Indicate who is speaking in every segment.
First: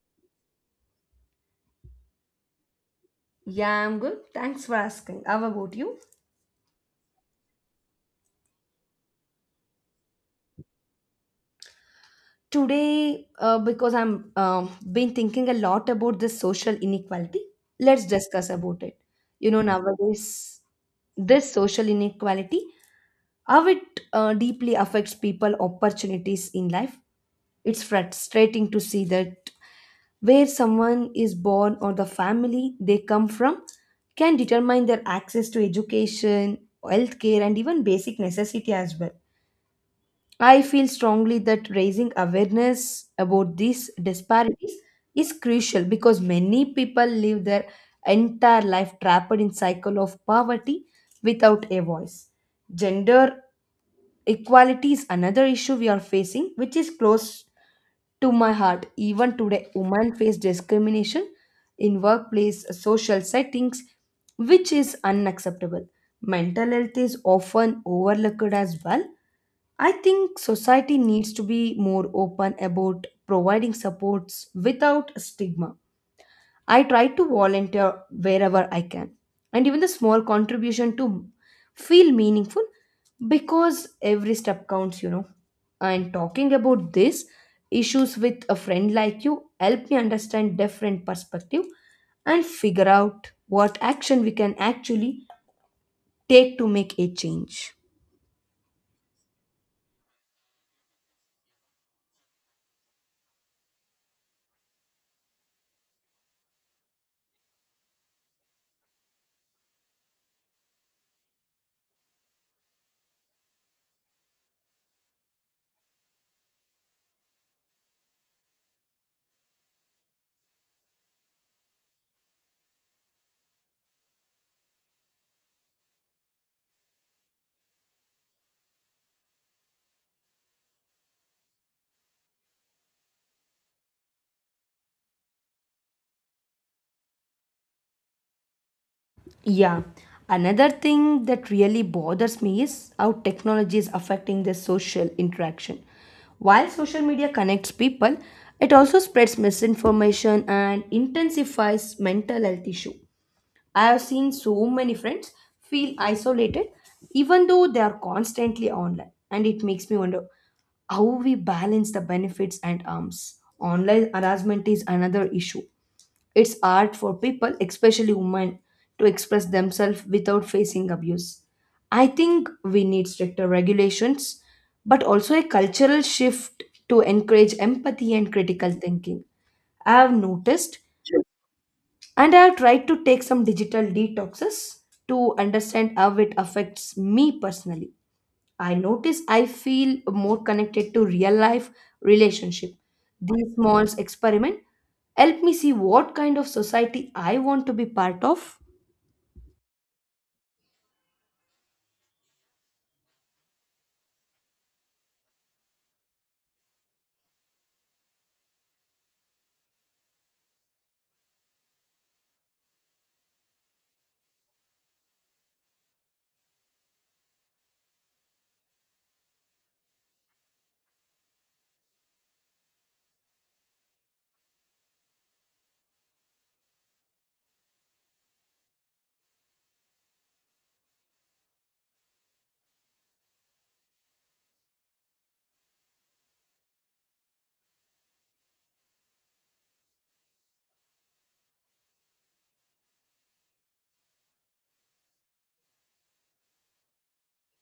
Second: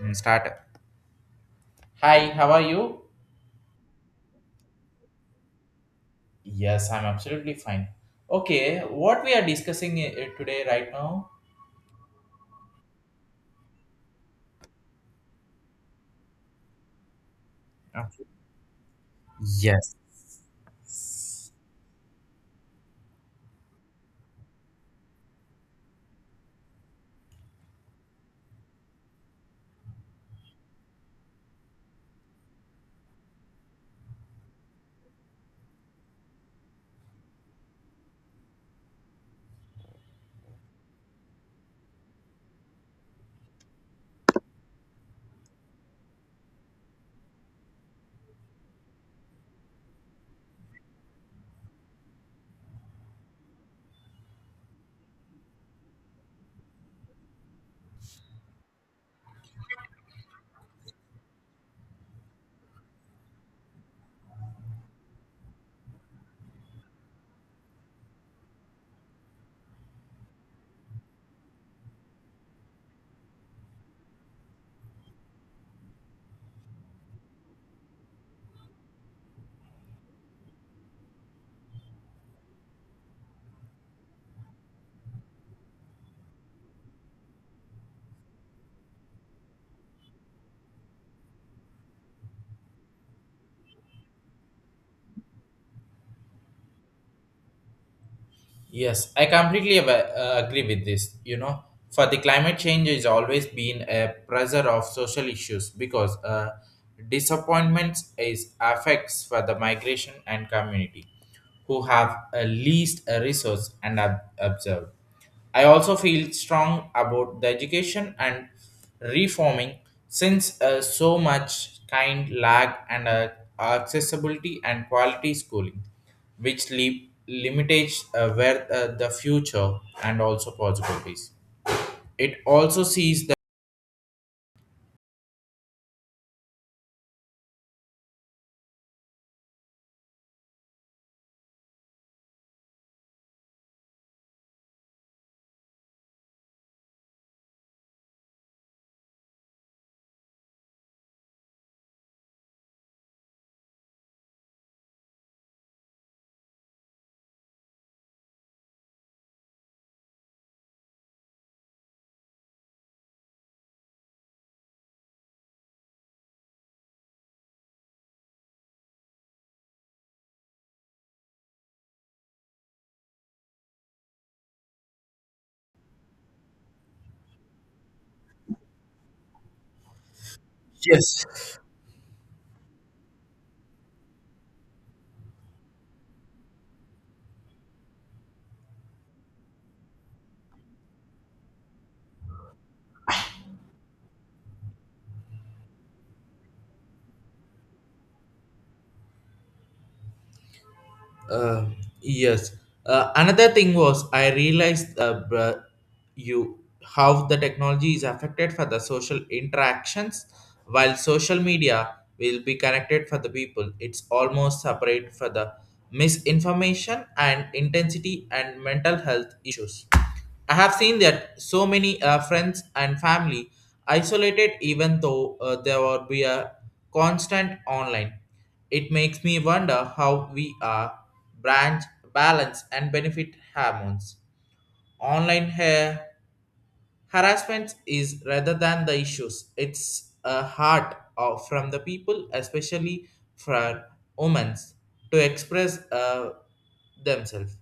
Speaker 1: Start. Hi, how are you?
Speaker 2: Yeah, I'm good. Thanks for asking. How about you?
Speaker 1: Yes, I'm absolutely fine. Okay, what we are discussing today right now?
Speaker 2: Today, because I'm been thinking a lot about this social inequality,
Speaker 1: Uh,
Speaker 2: let's discuss about it. You know,
Speaker 1: Yes.
Speaker 2: nowadays, this social inequality, how it deeply affects people opportunities in life. It's frustrating to see that where someone is born or the family they come from can determine their access to education, healthcare, and even basic necessity as well. I feel strongly that raising awareness about these disparities is crucial because many people live their entire life trapped in cycle of poverty without a voice. Gender equality is another issue we are facing, which is close to my heart. Even today, women face discrimination in workplace, social settings, which is unacceptable. Mental health is often overlooked as well. I think society needs to be more open about providing supports without stigma. I try to volunteer wherever I can, and even the small contribution to feel meaningful because every step counts. And talking about these issues with a friend like you help me understand different perspective and figure out what action we can actually take to make a change.
Speaker 1: Yes, I completely agree with this. You know, for the climate change is always been a pressure of social issues because disappointments is affects for the migration and community who have a least a resource and observed. I also feel strong about the education and reforming since so much kind lack and accessibility and quality schooling, which leave limitates where the future and also possibilities. It also sees the
Speaker 2: Yeah. Another thing that really bothers me is how technology is affecting the social interaction. While social media connects people, it also spreads misinformation and intensifies mental health issue. I have seen so many friends feel isolated even though they are constantly online, and it makes me wonder how we balance the benefits and harms. Online harassment is another issue, it's art for people, especially women, to express themselves without facing abuse. I think we need stricter regulations, but also a cultural shift to encourage empathy and critical thinking. I have noticed,
Speaker 1: Yes.
Speaker 2: and I have tried to take some digital detoxes to understand how it affects me personally. I notice I feel more connected to real life relationship. These small experiment help me see what kind of society I want to be part of.
Speaker 1: Uh, yes. Another thing was I realized you how the technology is affected for the social interactions, while social media will be connected for the people. It's almost separate for the misinformation and intensity and mental health issues. I have seen that so many friends and family isolated even though there would be a constant online. It makes me wonder how we are branch balance and benefit hormones. Online hair Harassment is rather than the issues. It's a heart of, from the people, especially for women, to express themselves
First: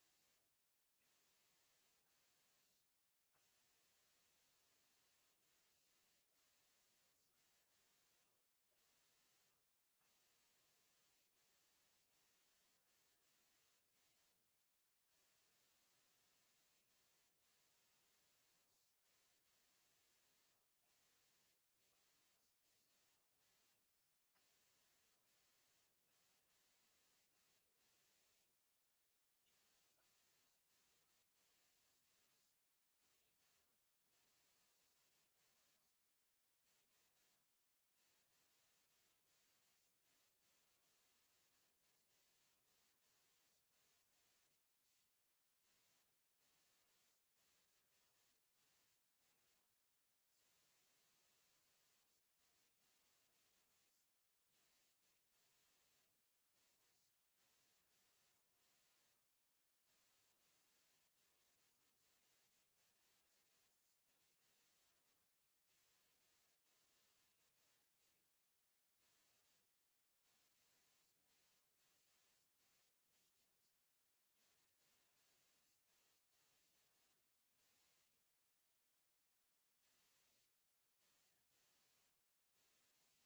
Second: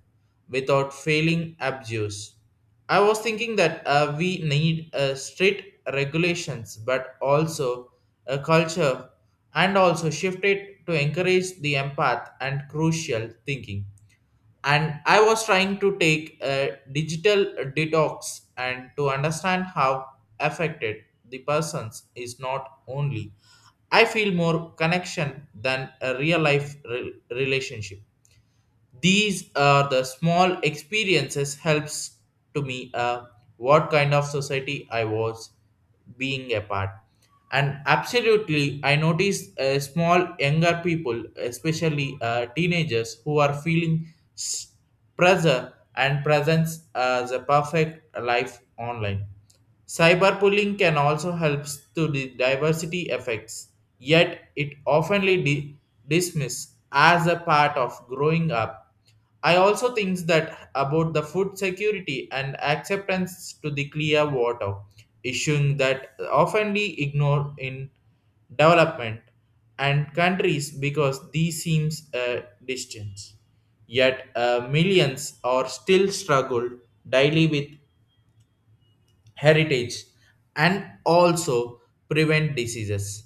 Speaker 1: without feeling abused. I was thinking that we need strict regulations, but also a culture, and also shift it to encourage the empath and crucial thinking, and I was trying to take a digital detox and to understand how affected the persons is not only I feel more connection than a real life relationship. These are the small experiences helps to me what kind of society I was being a part. And absolutely, I notice small younger people, especially teenagers, who are feeling pressure and presence as a perfect life online. Cyberbullying can also help to the diversity effects, yet it oftenly dismissed as a part of growing up. I also think that about the food security and acceptance to the clear water, issuing that oftenly ignored in development and countries because these seems a distance. Yet millions are still struggled daily with heritage and also prevent diseases.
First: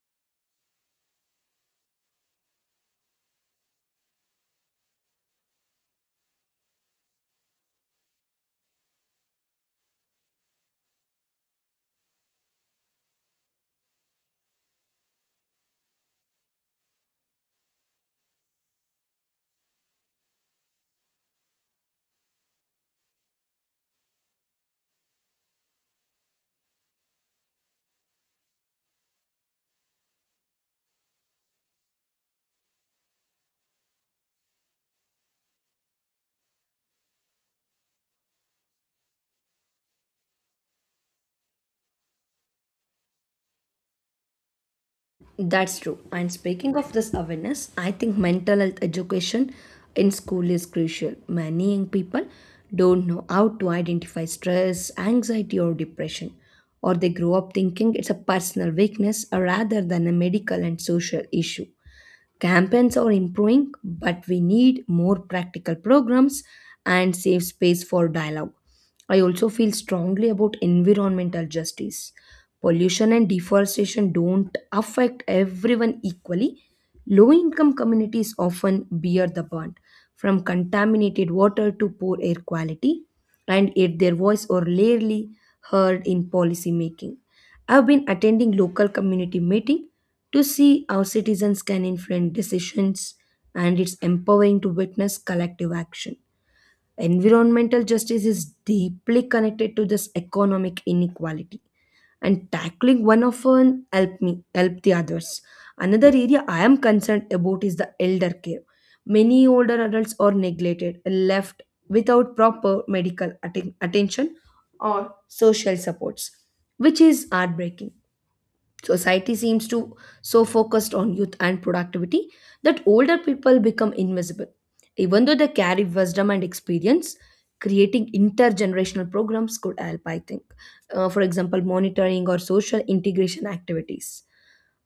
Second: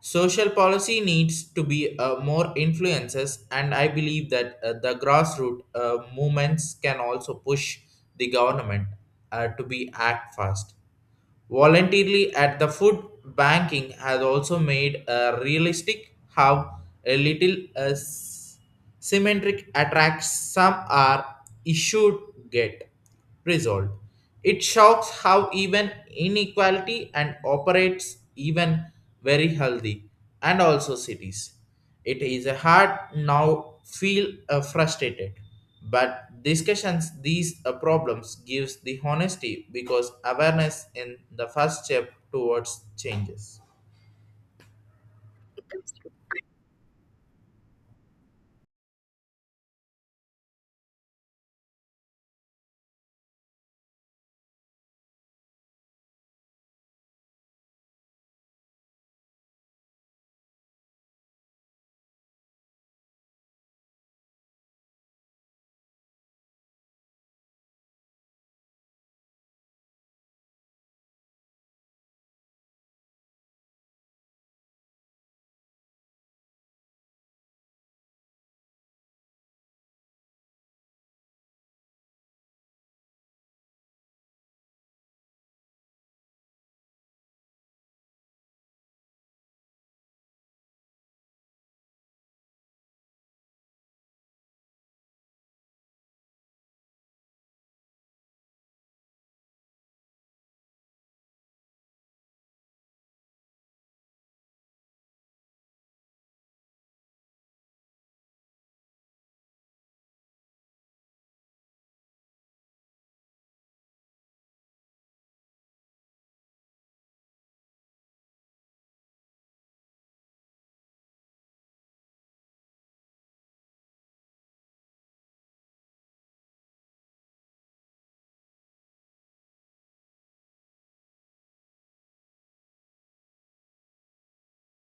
Speaker 1: Social policy needs to be more influences, and I believe that the grassroots movements can also push the government to be act fast voluntarily at the food banking has also made a realistic how a little symmetric attracts some are issued get resolved. It shocks how even inequality and operates even very healthy and also cities. It is hard now feel frustrated, but discussions these problems gives the honesty because awareness in the first step towards changes.
Speaker 2: That's true. And speaking of this awareness, I think mental health education in school is crucial. Many young people don't know how to identify stress, anxiety, or depression, or they grow up thinking it's a personal weakness rather than a medical and social issue. Campaigns are improving, but we need more practical programs and safe space for dialogue. I also feel strongly about environmental justice. Pollution and deforestation don't affect everyone equally. Low income communities often bear the burn, from contaminated water to poor air quality, and yet their voice are rarely heard in policy making. I've been attending local community meeting to see how citizens can influence decisions, and it's empowering to witness collective action. Environmental justice is deeply connected to this economic inequality, and tackling one of them help me help the others. Another area I am concerned about is the elder care. Many older adults are neglected, left without proper medical attention or social supports, which is heartbreaking. Society seems to so focused on youth and productivity that older people become invisible. Even though they carry wisdom and experience, creating intergenerational programs could help, I think. For example, monitoring or social integration activities.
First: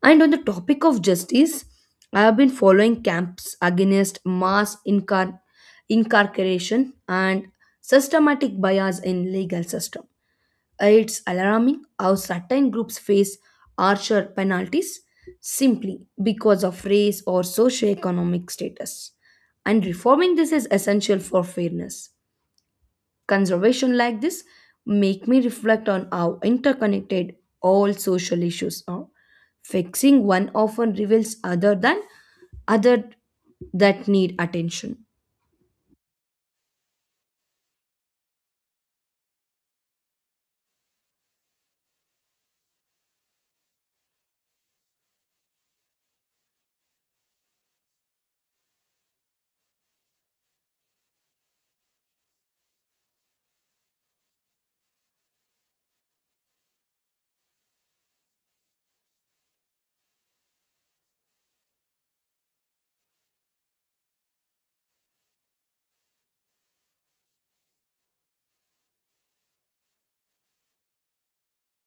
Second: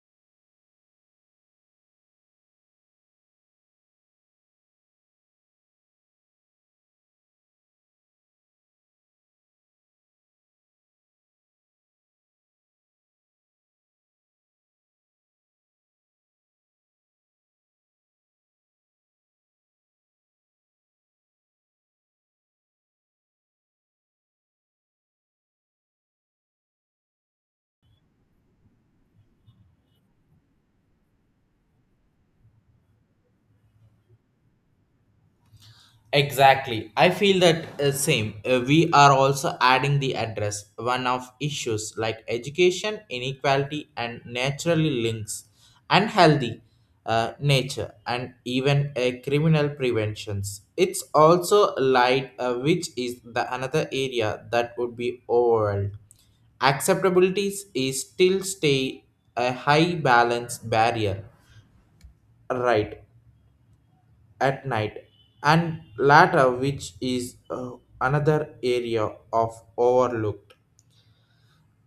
Speaker 2: And on the topic of justice, I have been following camps against mass incarceration and systematic bias in legal system. It's alarming how certain groups face harsher penalties simply because of race or socioeconomic status. And reforming this is essential for fairness. Conservation like this make me reflect on how interconnected all social issues are. Fixing one often reveals other that need attention.
Speaker 1: Exactly. I feel that same. We are also adding the address one of issues like education, inequality, and naturally links, unhealthy nature, and even criminal preventions. It's also light, which is the another area that would be overwhelmed. Acceptability is still stay a high balance barrier. Right at night and latter, which is another area of overlooked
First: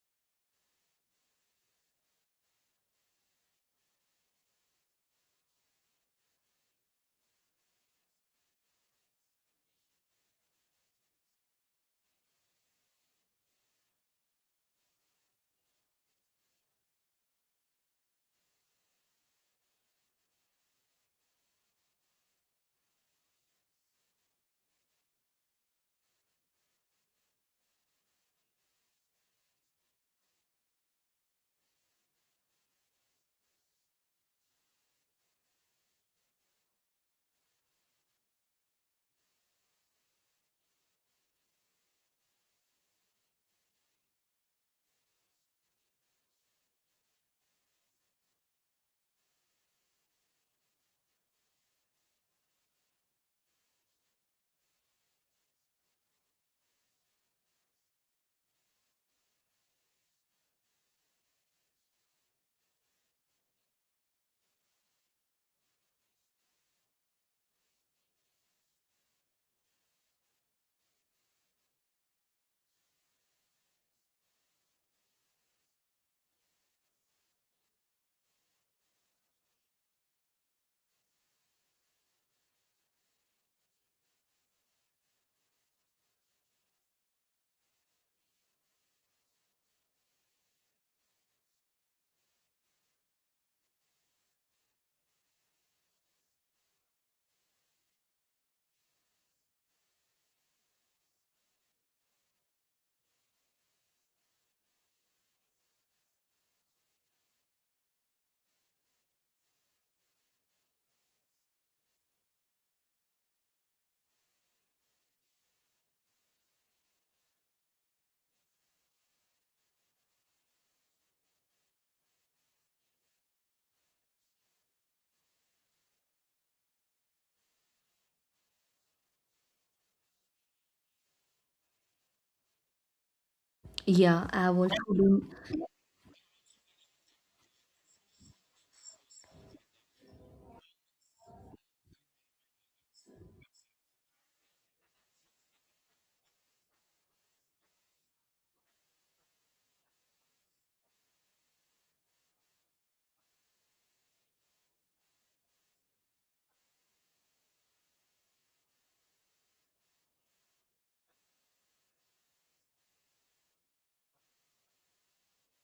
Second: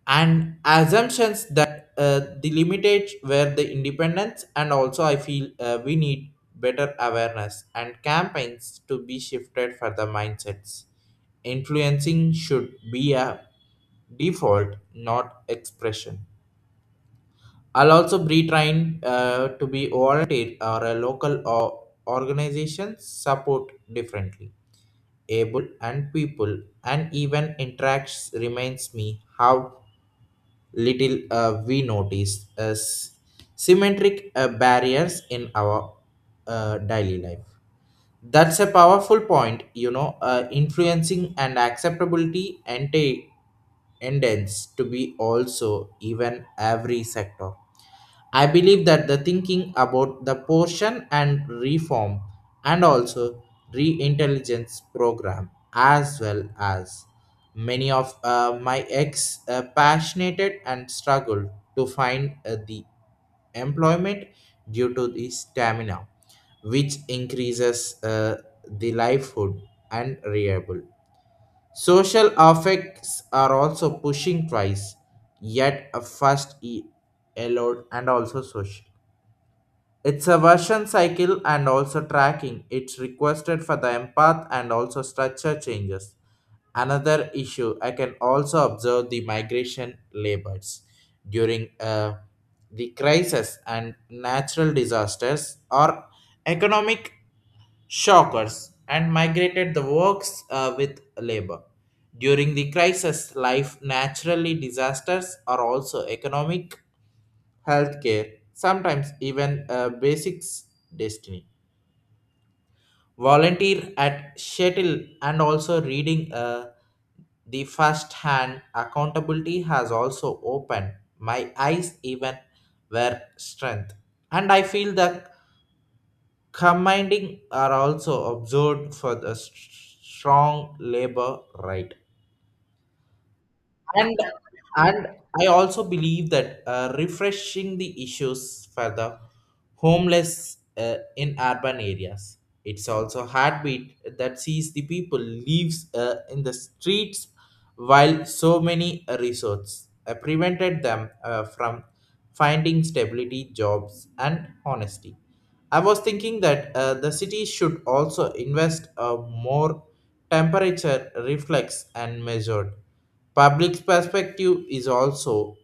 Speaker 1: and assumptions that the limited were the independence, and also I feel we need better awareness and campaigns to be shifted for the mindsets. Influencing should be a default, not expression. I'll also be trained to be volunteer or a local or organization support differently able and people, and even interacts reminds me how little we notice as symmetric barriers in our daily life. That's a powerful point, you know, influencing and acceptability and a tends to be also even every sector. I believe that the thinking about the portion and reform and also re-intelligence program, as well as many of my ex passionate and struggled to find the employment due to the stamina, which increases the livelihood and reliable. Social affects are also pushing twice, yet a first allowed and also social. It's a version cycle and also tracking. It's requested for the empath and also structure changes. Another issue I can also observe the migration labors during the crisis and natural disasters or economic shockers and migrated the works with labor. During the crisis, life naturally disasters are also economic, healthcare, sometimes even basics destiny. Volunteer at shuttle and also reading the first hand accountability has also opened my eyes even where strength. And I feel the commanding are also observed for the strong labor right and
Speaker 2: Yeah, I've also
Speaker 1: and
Speaker 2: been
Speaker 1: I also believe that refreshing the issues for the homeless in urban areas. It's also a heartbeat that sees the people lives in the streets while so many resorts prevented them from finding stability jobs and honesty. I was thinking that the city should also invest a more temperature reflex and measured. Public perspective is also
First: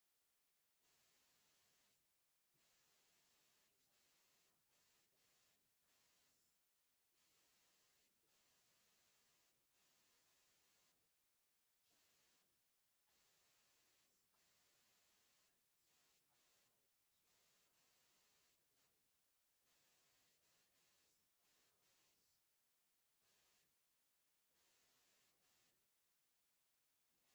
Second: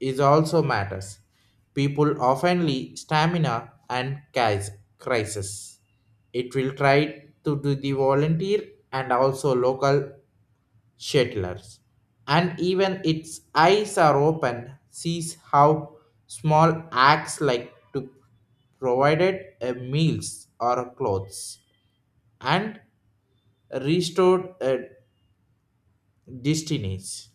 Speaker 1: matters. People oftenly stamina and case crisis. It will try to do the volunteer and also local settlers, and even its eyes are open, sees how small acts like to provided a meals or clothes and restored destinies.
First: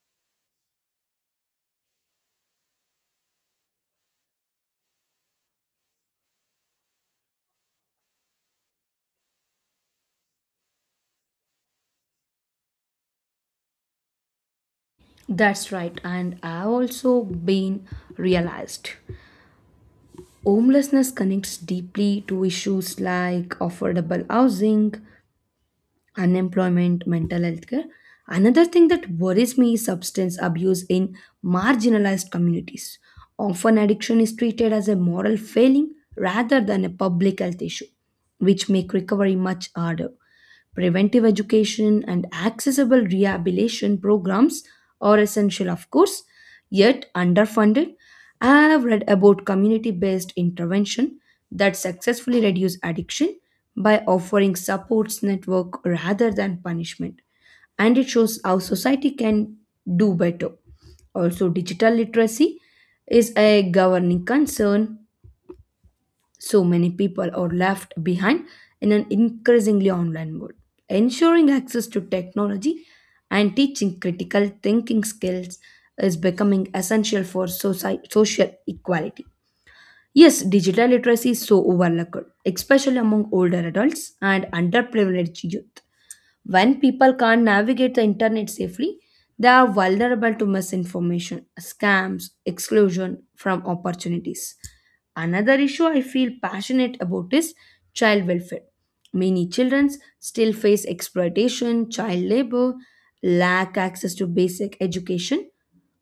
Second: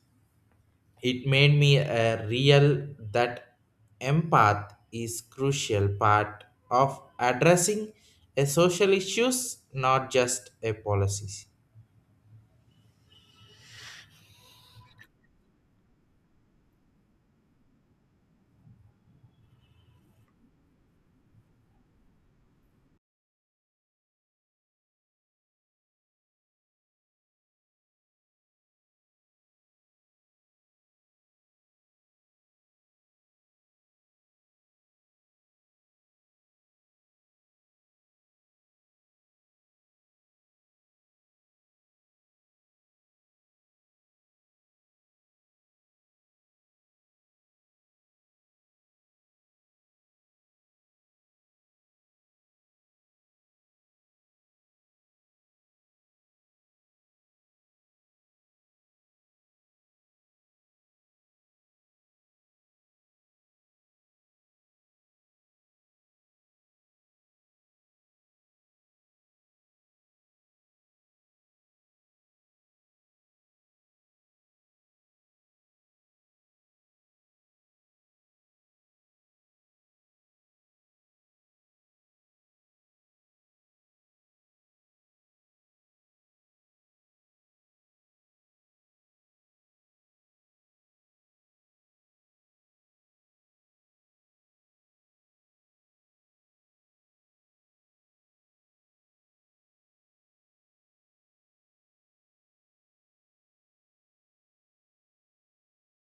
Speaker 1: It made me a real that empath is crucial part of addressing a social issues, not just a policies.
Speaker 2: that's right, and I've also been realized. Homelessness connects deeply to issues like affordable housing, unemployment, mental health care. Another thing that worries me is substance abuse in marginalized communities. Often, addiction is treated as a moral failing rather than a public health issue, which make recovery much harder. Preventive education and accessible rehabilitation programs are essential, of course, yet underfunded. I have read about community based intervention that successfully reduce addiction by offering supports network rather than punishment, and it shows how society can do better. Also, digital literacy is a governing concern. So many people are left behind in an increasingly online world. Ensuring access to technology and teaching critical thinking skills is becoming essential for social equality. Yes, digital literacy is so overlooked, especially among older adults and underprivileged youth. When people can't navigate the internet safely, they are vulnerable to misinformation, scams, exclusion from opportunities. Another issue I feel passionate about is child welfare. Many children still face exploitation, child labor, lack access to basic education.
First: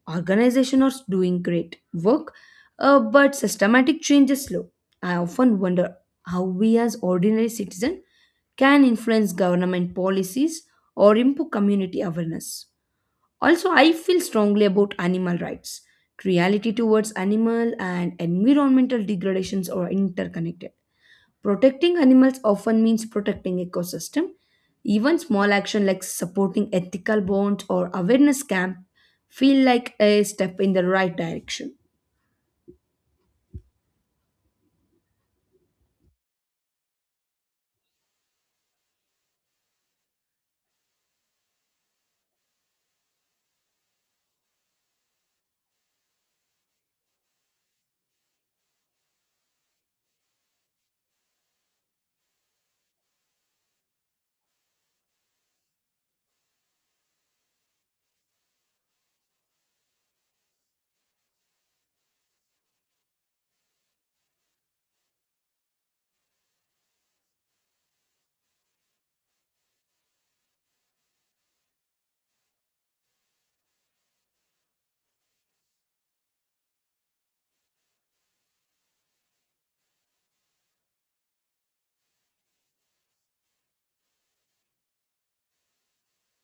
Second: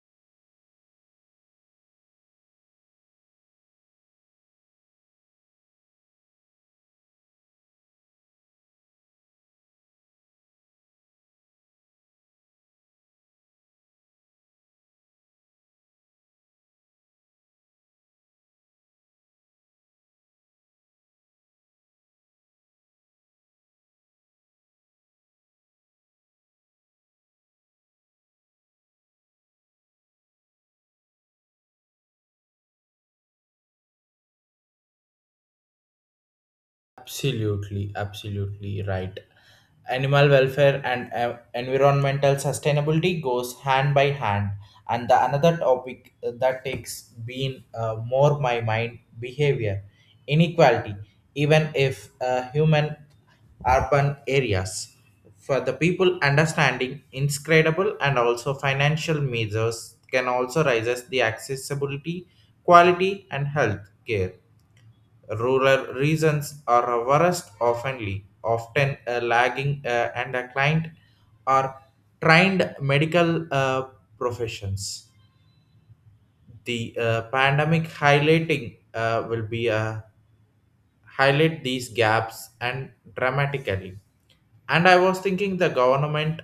Speaker 2: Organization are doing great work, but systematic change is slow. I often wonder how we as ordinary citizens can influence government policies or improve community awareness. Also, I feel strongly about animal rights. Cruelty towards animal and environmental degradations are interconnected. Protecting animals often means protecting ecosystem. Even small action like supporting ethical bonds or awareness camp feel like a step in the right direction.
Speaker 1: Absolutely, absolutely right. Animal welfare and environmental sustainability goes hand by hand. And the another topic that takes been more my mind behavior inequality, even if human urban areas. For the people understanding, inscrutable and also financial measures can also raises the accessibility, quality, and health care. Rural regions are a worst oftenly, often lagging and a client are trained medical professions. The pandemic highlighting will be highlight these gaps and dramatically. And I was thinking the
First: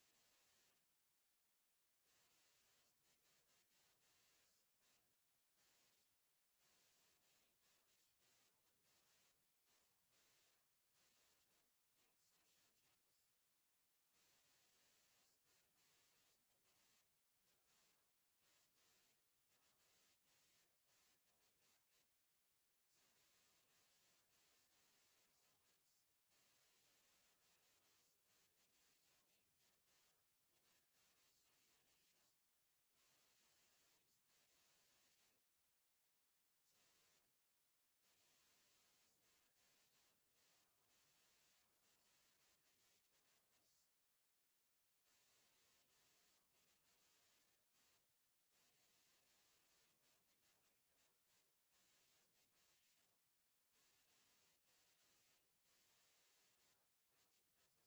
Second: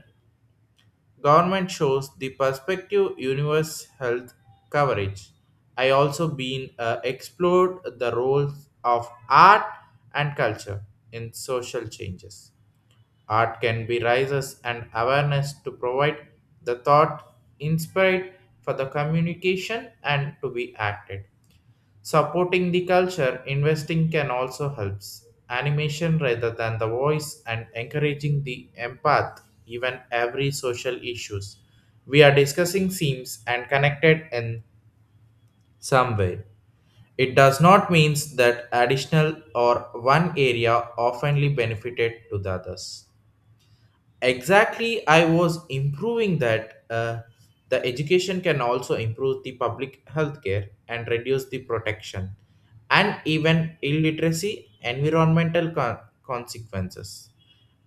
Speaker 1: Government shows the perspective universe health coverage. I also been explored the roles of art and culture in social changes. Art can be raises and awareness to provide the thought inspired for the communication and to be acted. Supporting the culture, investing can also helps. Animation rather than the voice and encouraging the empath, even every social issues. We are discussing seems and connected in some way. It does not means that additional or one area oftenly benefited to the others. Exactly, I was improving that the education can also improve the public health care and reduce the protection and even illiteracy environmental consequences.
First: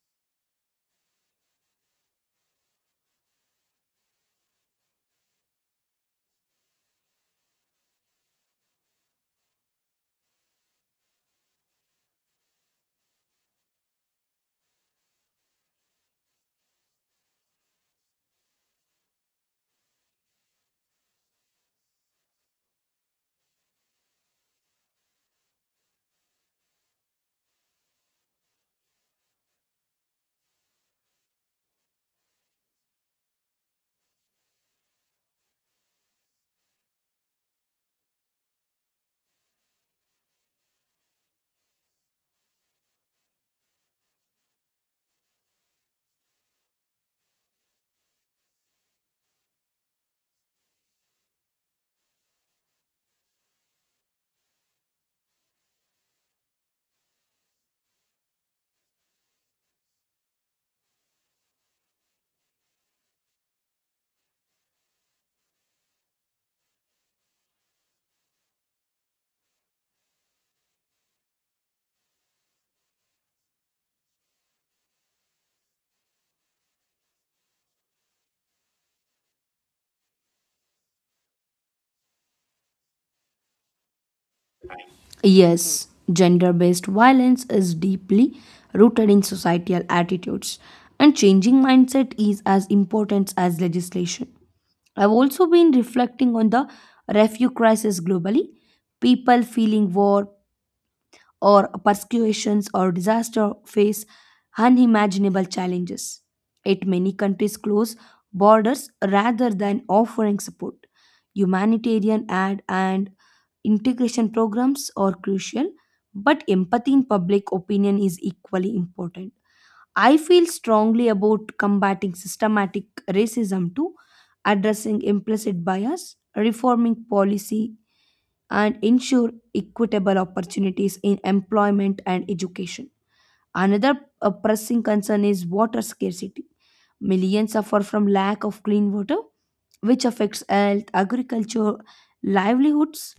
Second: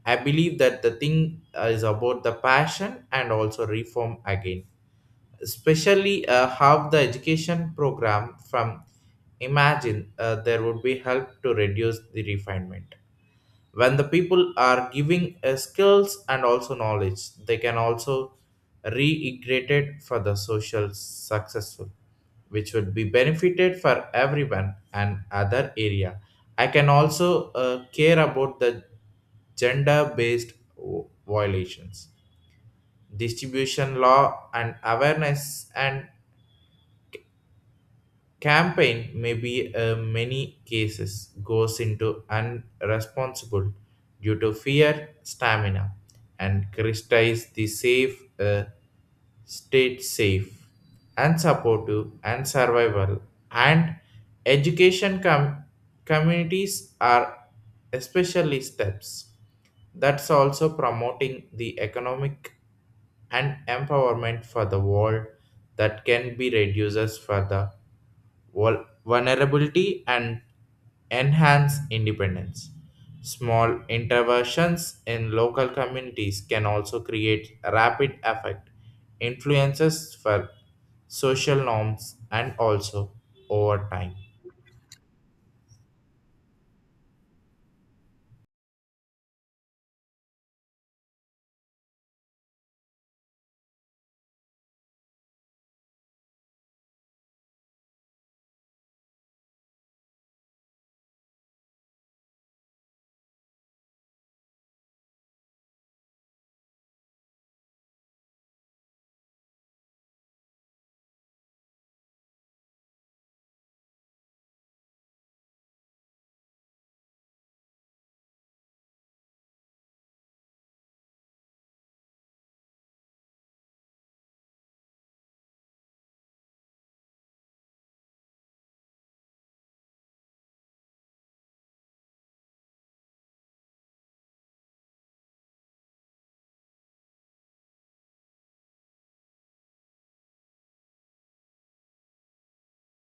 Speaker 1: I believe that the thing is about the passion and also reform again, especially how the education program from imagine there would be help to reduce the refinement. When the people are giving skills and also knowledge, they can also reintegrated for the social successful, which would be benefited for everyone. And other area I can also care about the gender based violations, distribution law and awareness, and campaign may be many cases goes into unresponsible due to fear, stamina, and criticize the safe state safe and supportive and survival and education communities are especially steps. That's also promoting the economic and empowerment for the world that can be reduces further vulnerability and enhance independence. Small interventions in local communities can also create rapid effect influences for social norms and also over time.
Speaker 2: Yes, gender based violence is deeply rooted in societal attitudes, and changing mindset is as important as legislation. I've also been reflecting on the refugee crisis globally. People feeling war, or persecutions or disaster face unimaginable challenges. Yet many countries close borders rather than offering support. Humanitarian aid and integration programs are crucial, but empathy in public opinion is equally important. I feel strongly about combating systematic racism too, addressing implicit bias, reforming policy and ensure equitable opportunities in employment and education. Another pressing concern is water scarcity. Millions suffer from lack of clean water, which affects health, agriculture, livelihoods.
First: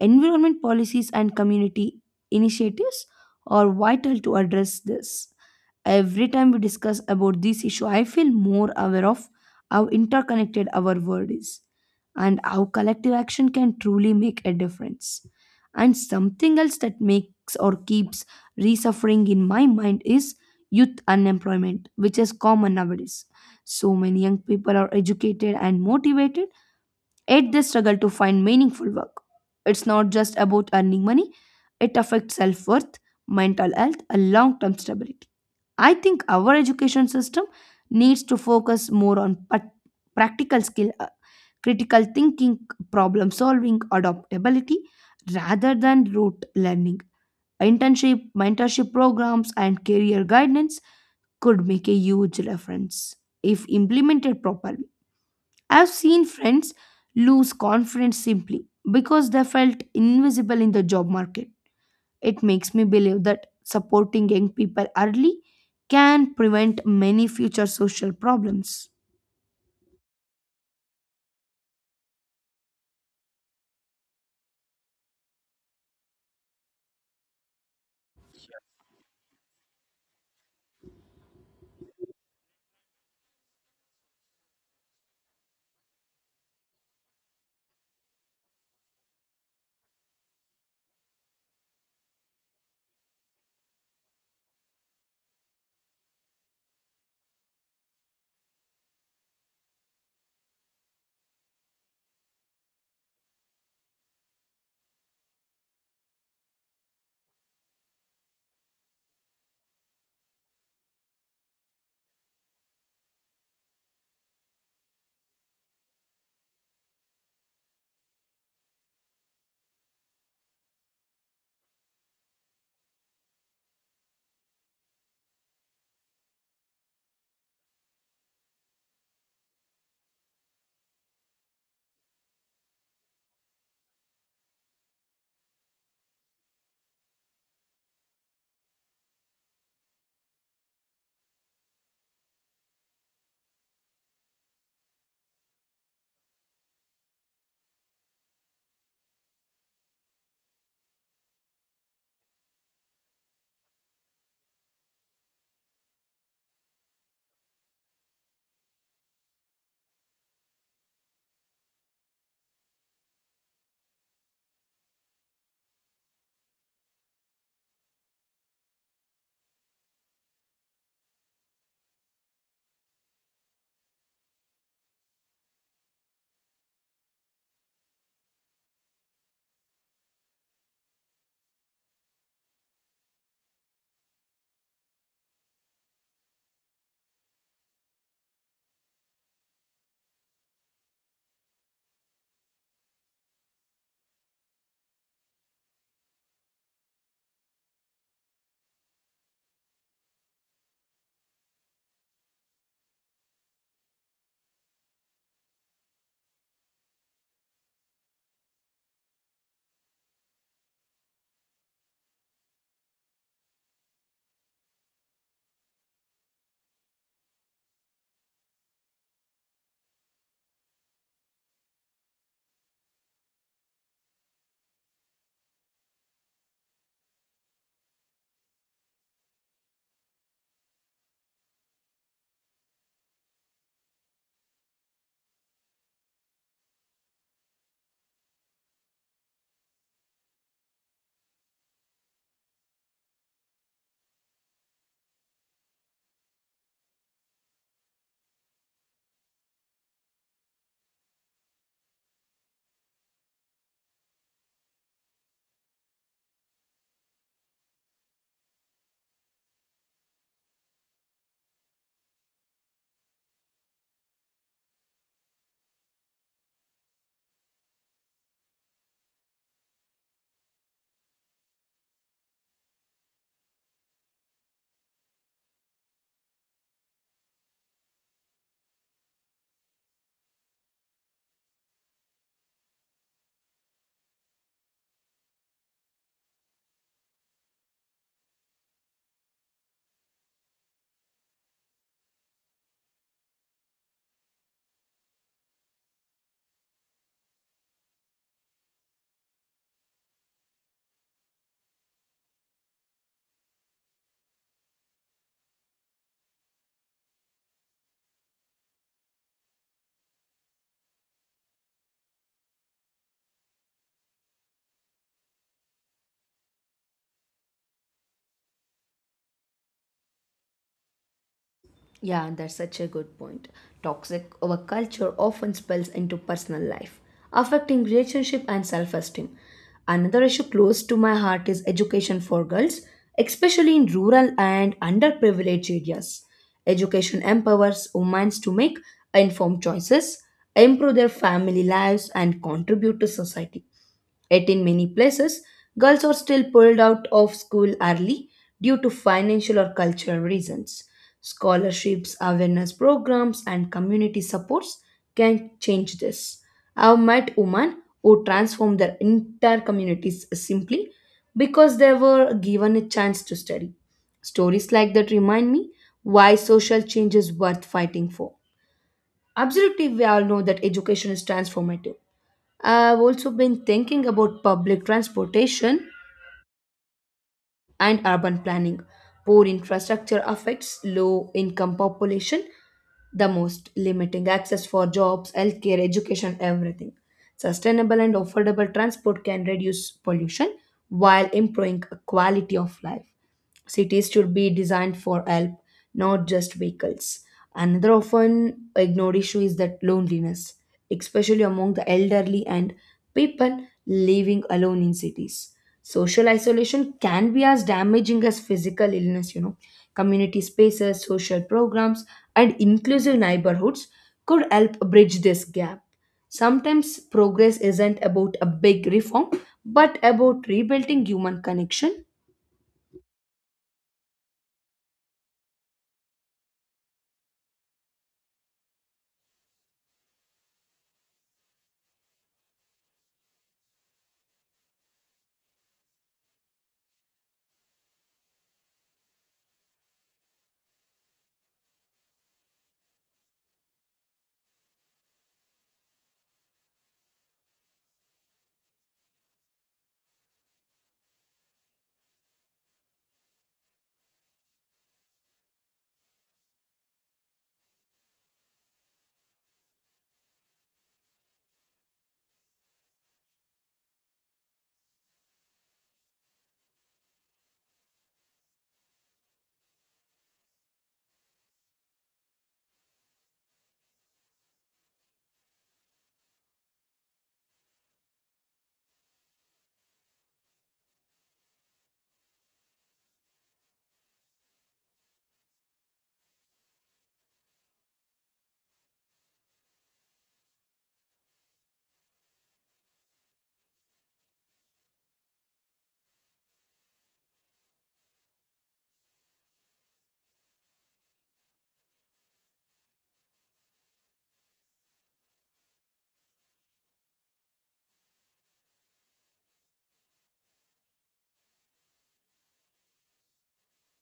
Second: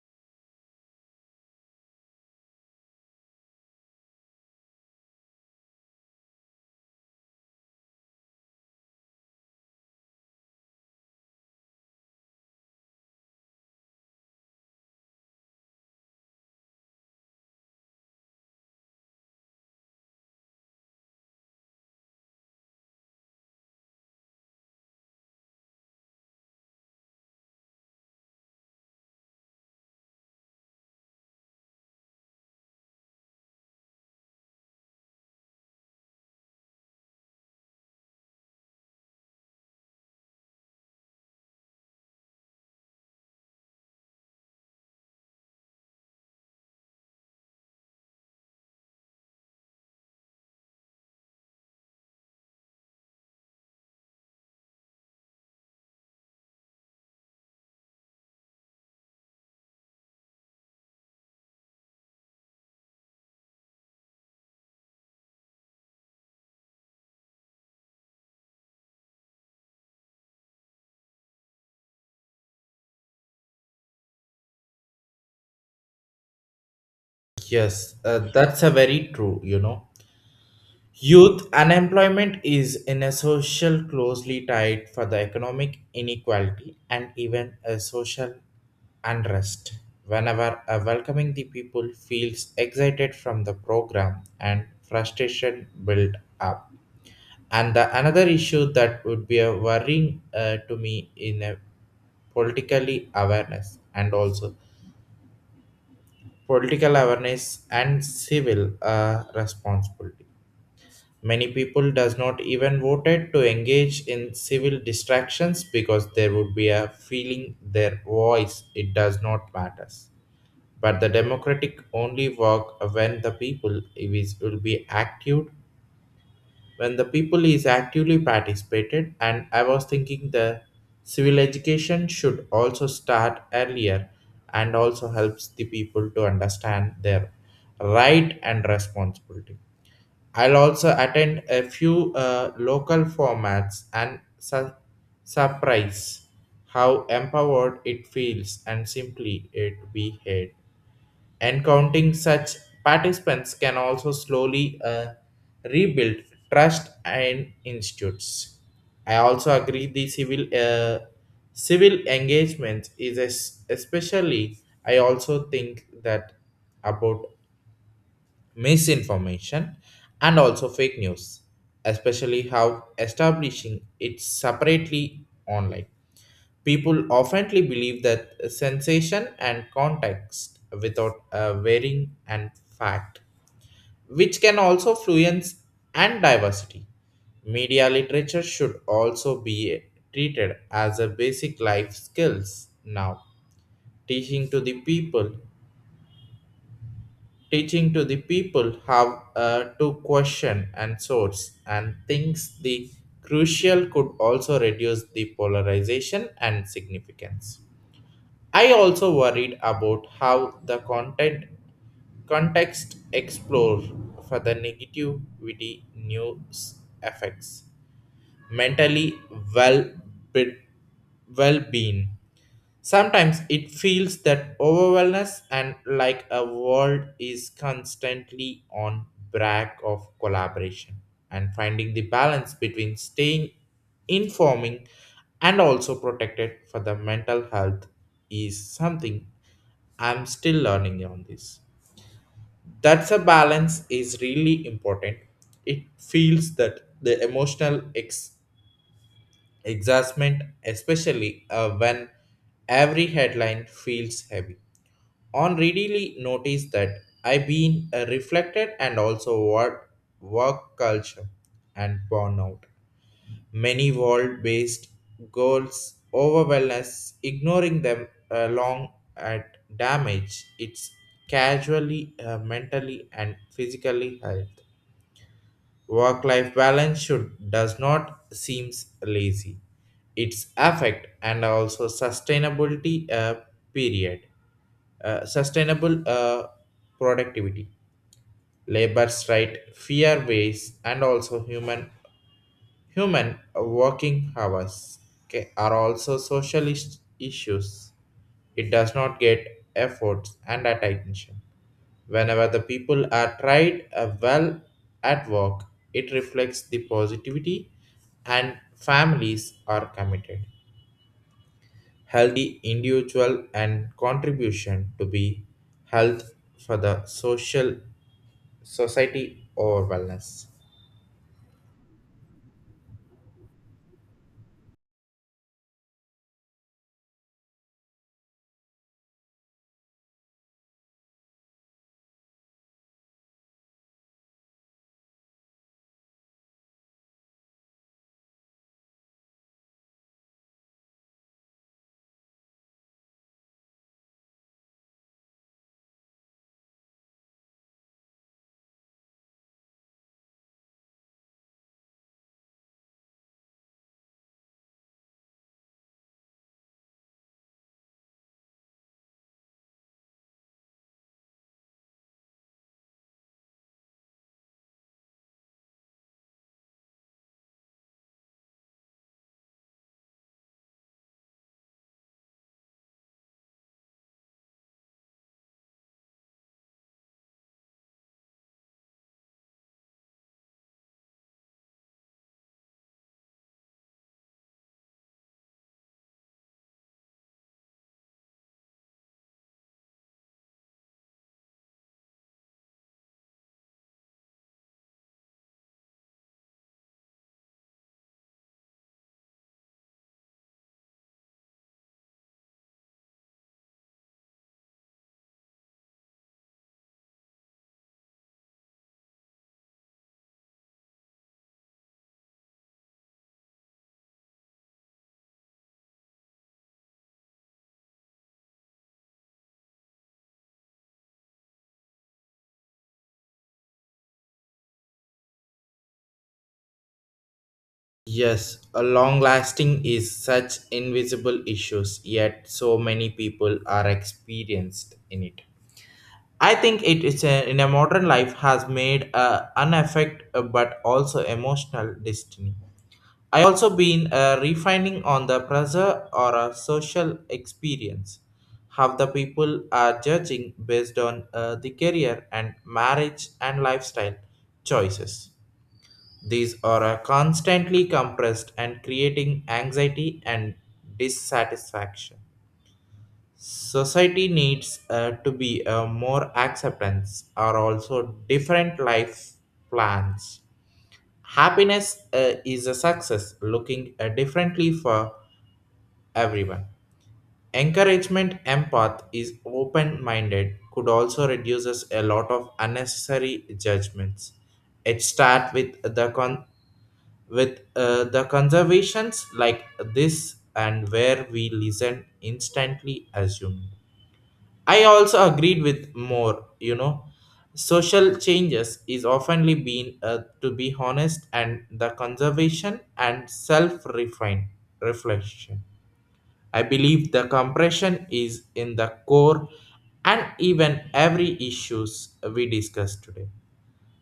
Speaker 2: Environment policies and community initiatives are vital to address this. Every time we discuss about this issue, I feel more aware of how interconnected our world is and how collective action can truly make a difference. And something else that makes or keeps resuffering in my mind is youth unemployment, which is common nowadays. So many young people are educated and motivated, yet they struggle to find meaningful work. It's not just about earning money, it affects self-worth, mental health and long-term stability. I think our education system needs to focus more on practical skill, critical thinking, problem solving, adaptability, rather than rote learning. Internship, mentorship programs, and career guidance could make a huge difference if implemented properly. I've seen friends lose confidence simply because they felt invisible in the job market. It makes me believe that supporting young people early can prevent many future social problems.
Speaker 1: Yes, that's a very true, you know. Youth unemployment is in a social closely tied for the economic inequality and even a social unrest. Whenever a welcoming the people feels excited from the program and frustration build up. And the another issue that would be a worrying to me in a politically awareness and also political awareness and civil responsibility. Many people does not even voted to engage in civil distractions because there would be a feeling their voice it does not matters. But the democratic only work when the people is will be active when the people is actively participated, and I was thinking the civil education should also start earlier and also helps the people to understand their right and responsibility. I'll also attend a few local formats and surprise how empowered it feels and simply it to be heard. Encountering such participants can also slowly rebuild trust in institutes. I also agree the civil civil engagement is especially. I also think that about misinformation, and also fake news, especially how establishing it separately online. People oftenly believe that sensation and context without varying and fact, which can also fluence and diversity. Media literature should also be treated as a basic life skills now, teaching to the people teaching to the people how to question and source and thinks the crucial could also reduce the polarization and significance. I also worried about how the content context explore for the negativity news effects mentally well well being. Sometimes it feels that overwhelmness and like a world is constantly on brag of collaboration, and finding the balance between staying informing and also protected for the mental health is something I'm still learning on this. That's a balance is really important. It feels that the emotional exasperate, especially when every headline feels heavy. On really notice that I've been reflected and also work, work culture and burnout. Many world-based goals over wellness, ignoring them long at damage. It's casually, mentally and physically health. Work life balance should does not seems lazy. Its affect and also sustainability period. Sustainable productivity, labor's right, fair ways, and also human working hours okay, are also social issues. It does not get efforts and attention. Whenever the people are tried well at work, it reflects the positivity and families are committed. Healthy individual and contribution to be health for the social society or wellness.
Speaker 2: Yeah, that's such a good point. Toxic overculture often spills into personal life, affecting relationship and self-esteem. Another issue close to my heart is education for girls, especially in rural and underprivileged areas. Education empowers women to make informed choices, improve their family lives, and contribute to society. Yet, in many places, girls are still pulled out of school early due to financial or cultural reasons. Scholarships, awareness programs, and community supports can change this. I've met women who transformed their entire communities simply because they were given a chance to study. Stories like that remind me why social change is worth fighting for. Absolutely, we all know that education is transformative. I've also been thinking about public transportation and urban planning. Poor infrastructure affects low income population the most, limiting access for jobs, healthcare, education, everything. Sustainable and affordable transport can reduce pollution while improving quality of life. Cities should be designed for help, not just vehicles. Another often ignored issue is that loneliness, especially among the elderly and people living alone in cities. Social isolation can be as damaging as physical illness, you know. Community spaces, social programs, and inclusive neighborhoods could help bridge this gap. Sometimes progress isn't about a big reform, but about rebuilding human connection.
Speaker 1: Yes, a long lasting is such invisible issues, yet so many people are experienced in it. I think it is a, in a modern life has made a unaffect but also emotional destiny. I also been refining on the pressure or a social experience. How the people are judging based on the career and marriage and lifestyle choices. These are constantly compressed and creating anxiety and dissatisfaction society needs to be more acceptance are also different life plans happiness is a success looking differently for everyone encouragement empath is open minded could also reduces a lot of unnecessary judgments it start with the con with the conservations like this and where we listen instantly assume I also agreed with more, you know. Social changes is oftenly been to be honest and the conservation and self refine reflection. I believe the compression is in the core and even every issues we discuss today.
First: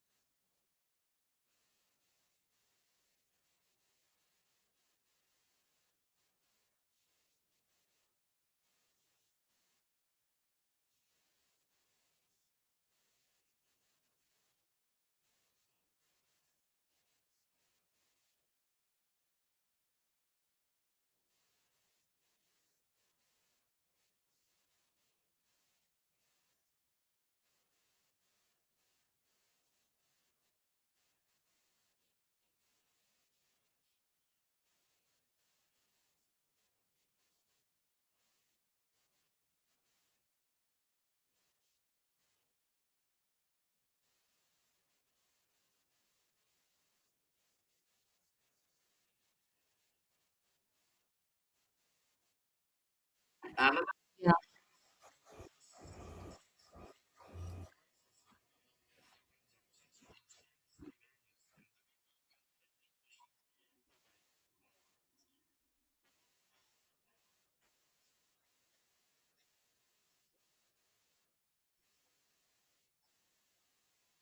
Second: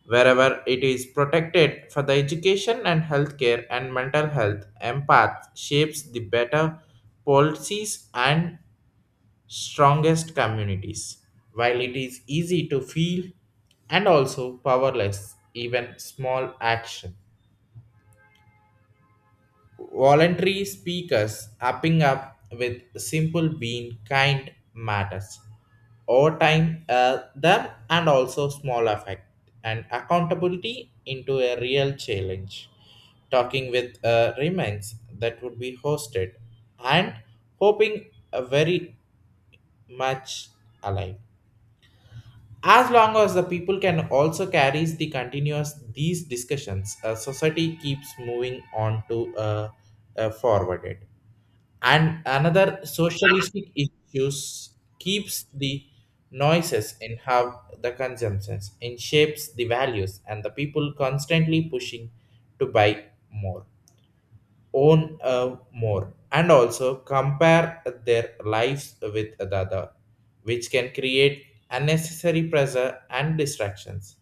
Speaker 1: Wherever it is protected for the education and healthcare and mental health, empath shapes the better policies and strongest communities. While it is easy to feel and also powerless, even small action. Voluntary speakers upping up with simple being kind matters. Over time, them and also small effect and accountability into a real challenge. Talking with remains that would be hosted and hoping very much alive. As long as the people can also carries the continuous these discussions, society keeps moving on to forwarded. And another socialistic
Speaker 2: Yeah,
Speaker 1: issues keeps the noises in how the consumptions and shapes the values and the people constantly pushing to buy more own more and also compare their lives with the other, which can create unnecessary pressure and distractions.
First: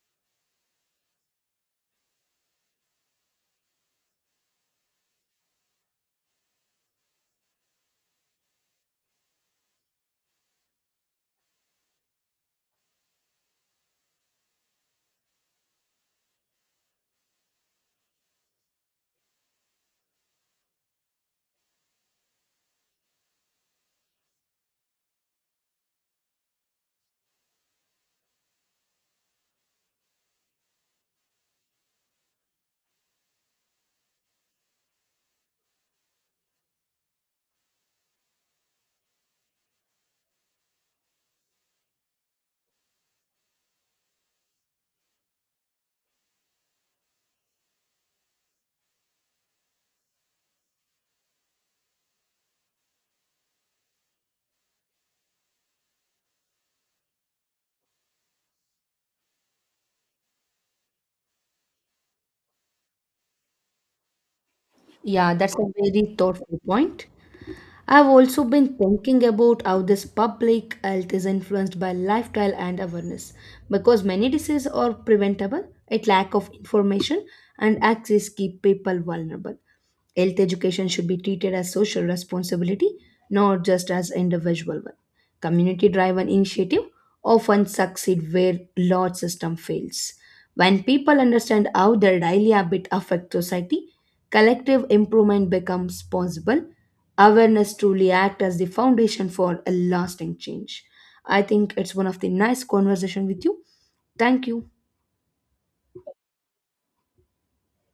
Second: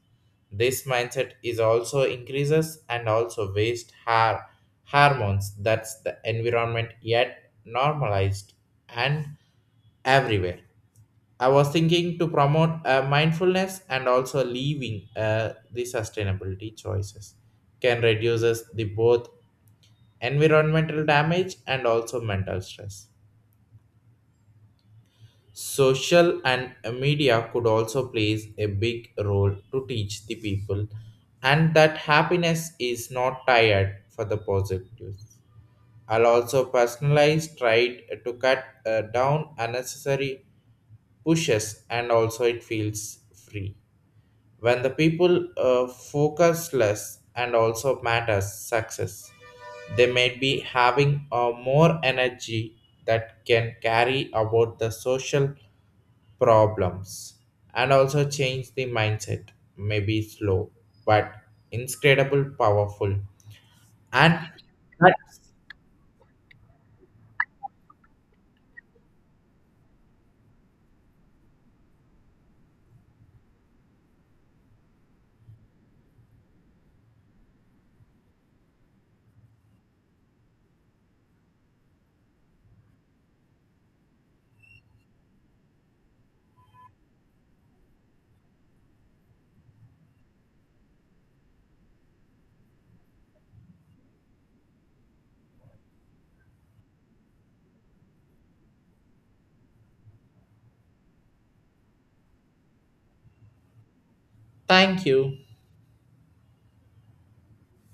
Speaker 1: This mindset is also increases and also waste hormones that's the environment yet normalized and everywhere. I was thinking to promote mindfulness and also leaving the sustainability choices can reduces the both environmental damage, and also mental stress. Social and media could also plays a big role to teach the people and that happiness is not tired for the positive. I'll also personalize tried to cut down unnecessary pushes and also it feels free. When the people focus less and also matters success they may be having more energy that can carry about the social problems and also change the mindset maybe slow but incredible powerful and that,
Speaker 2: yeah, that's a very thoughtful point. I've also been thinking about how this public health is influenced by lifestyle and awareness because many diseases are preventable, a lack of information and access keep people vulnerable. Health education should be treated as social responsibility, not just as individual one. Community driven initiative often succeed where large system fails. When people understand how their daily habit affect society, collective improvement becomes possible. Awareness truly act as the foundation for a lasting change. I think it's one of the nice conversation with you. Thank you.
Speaker 1: thank you.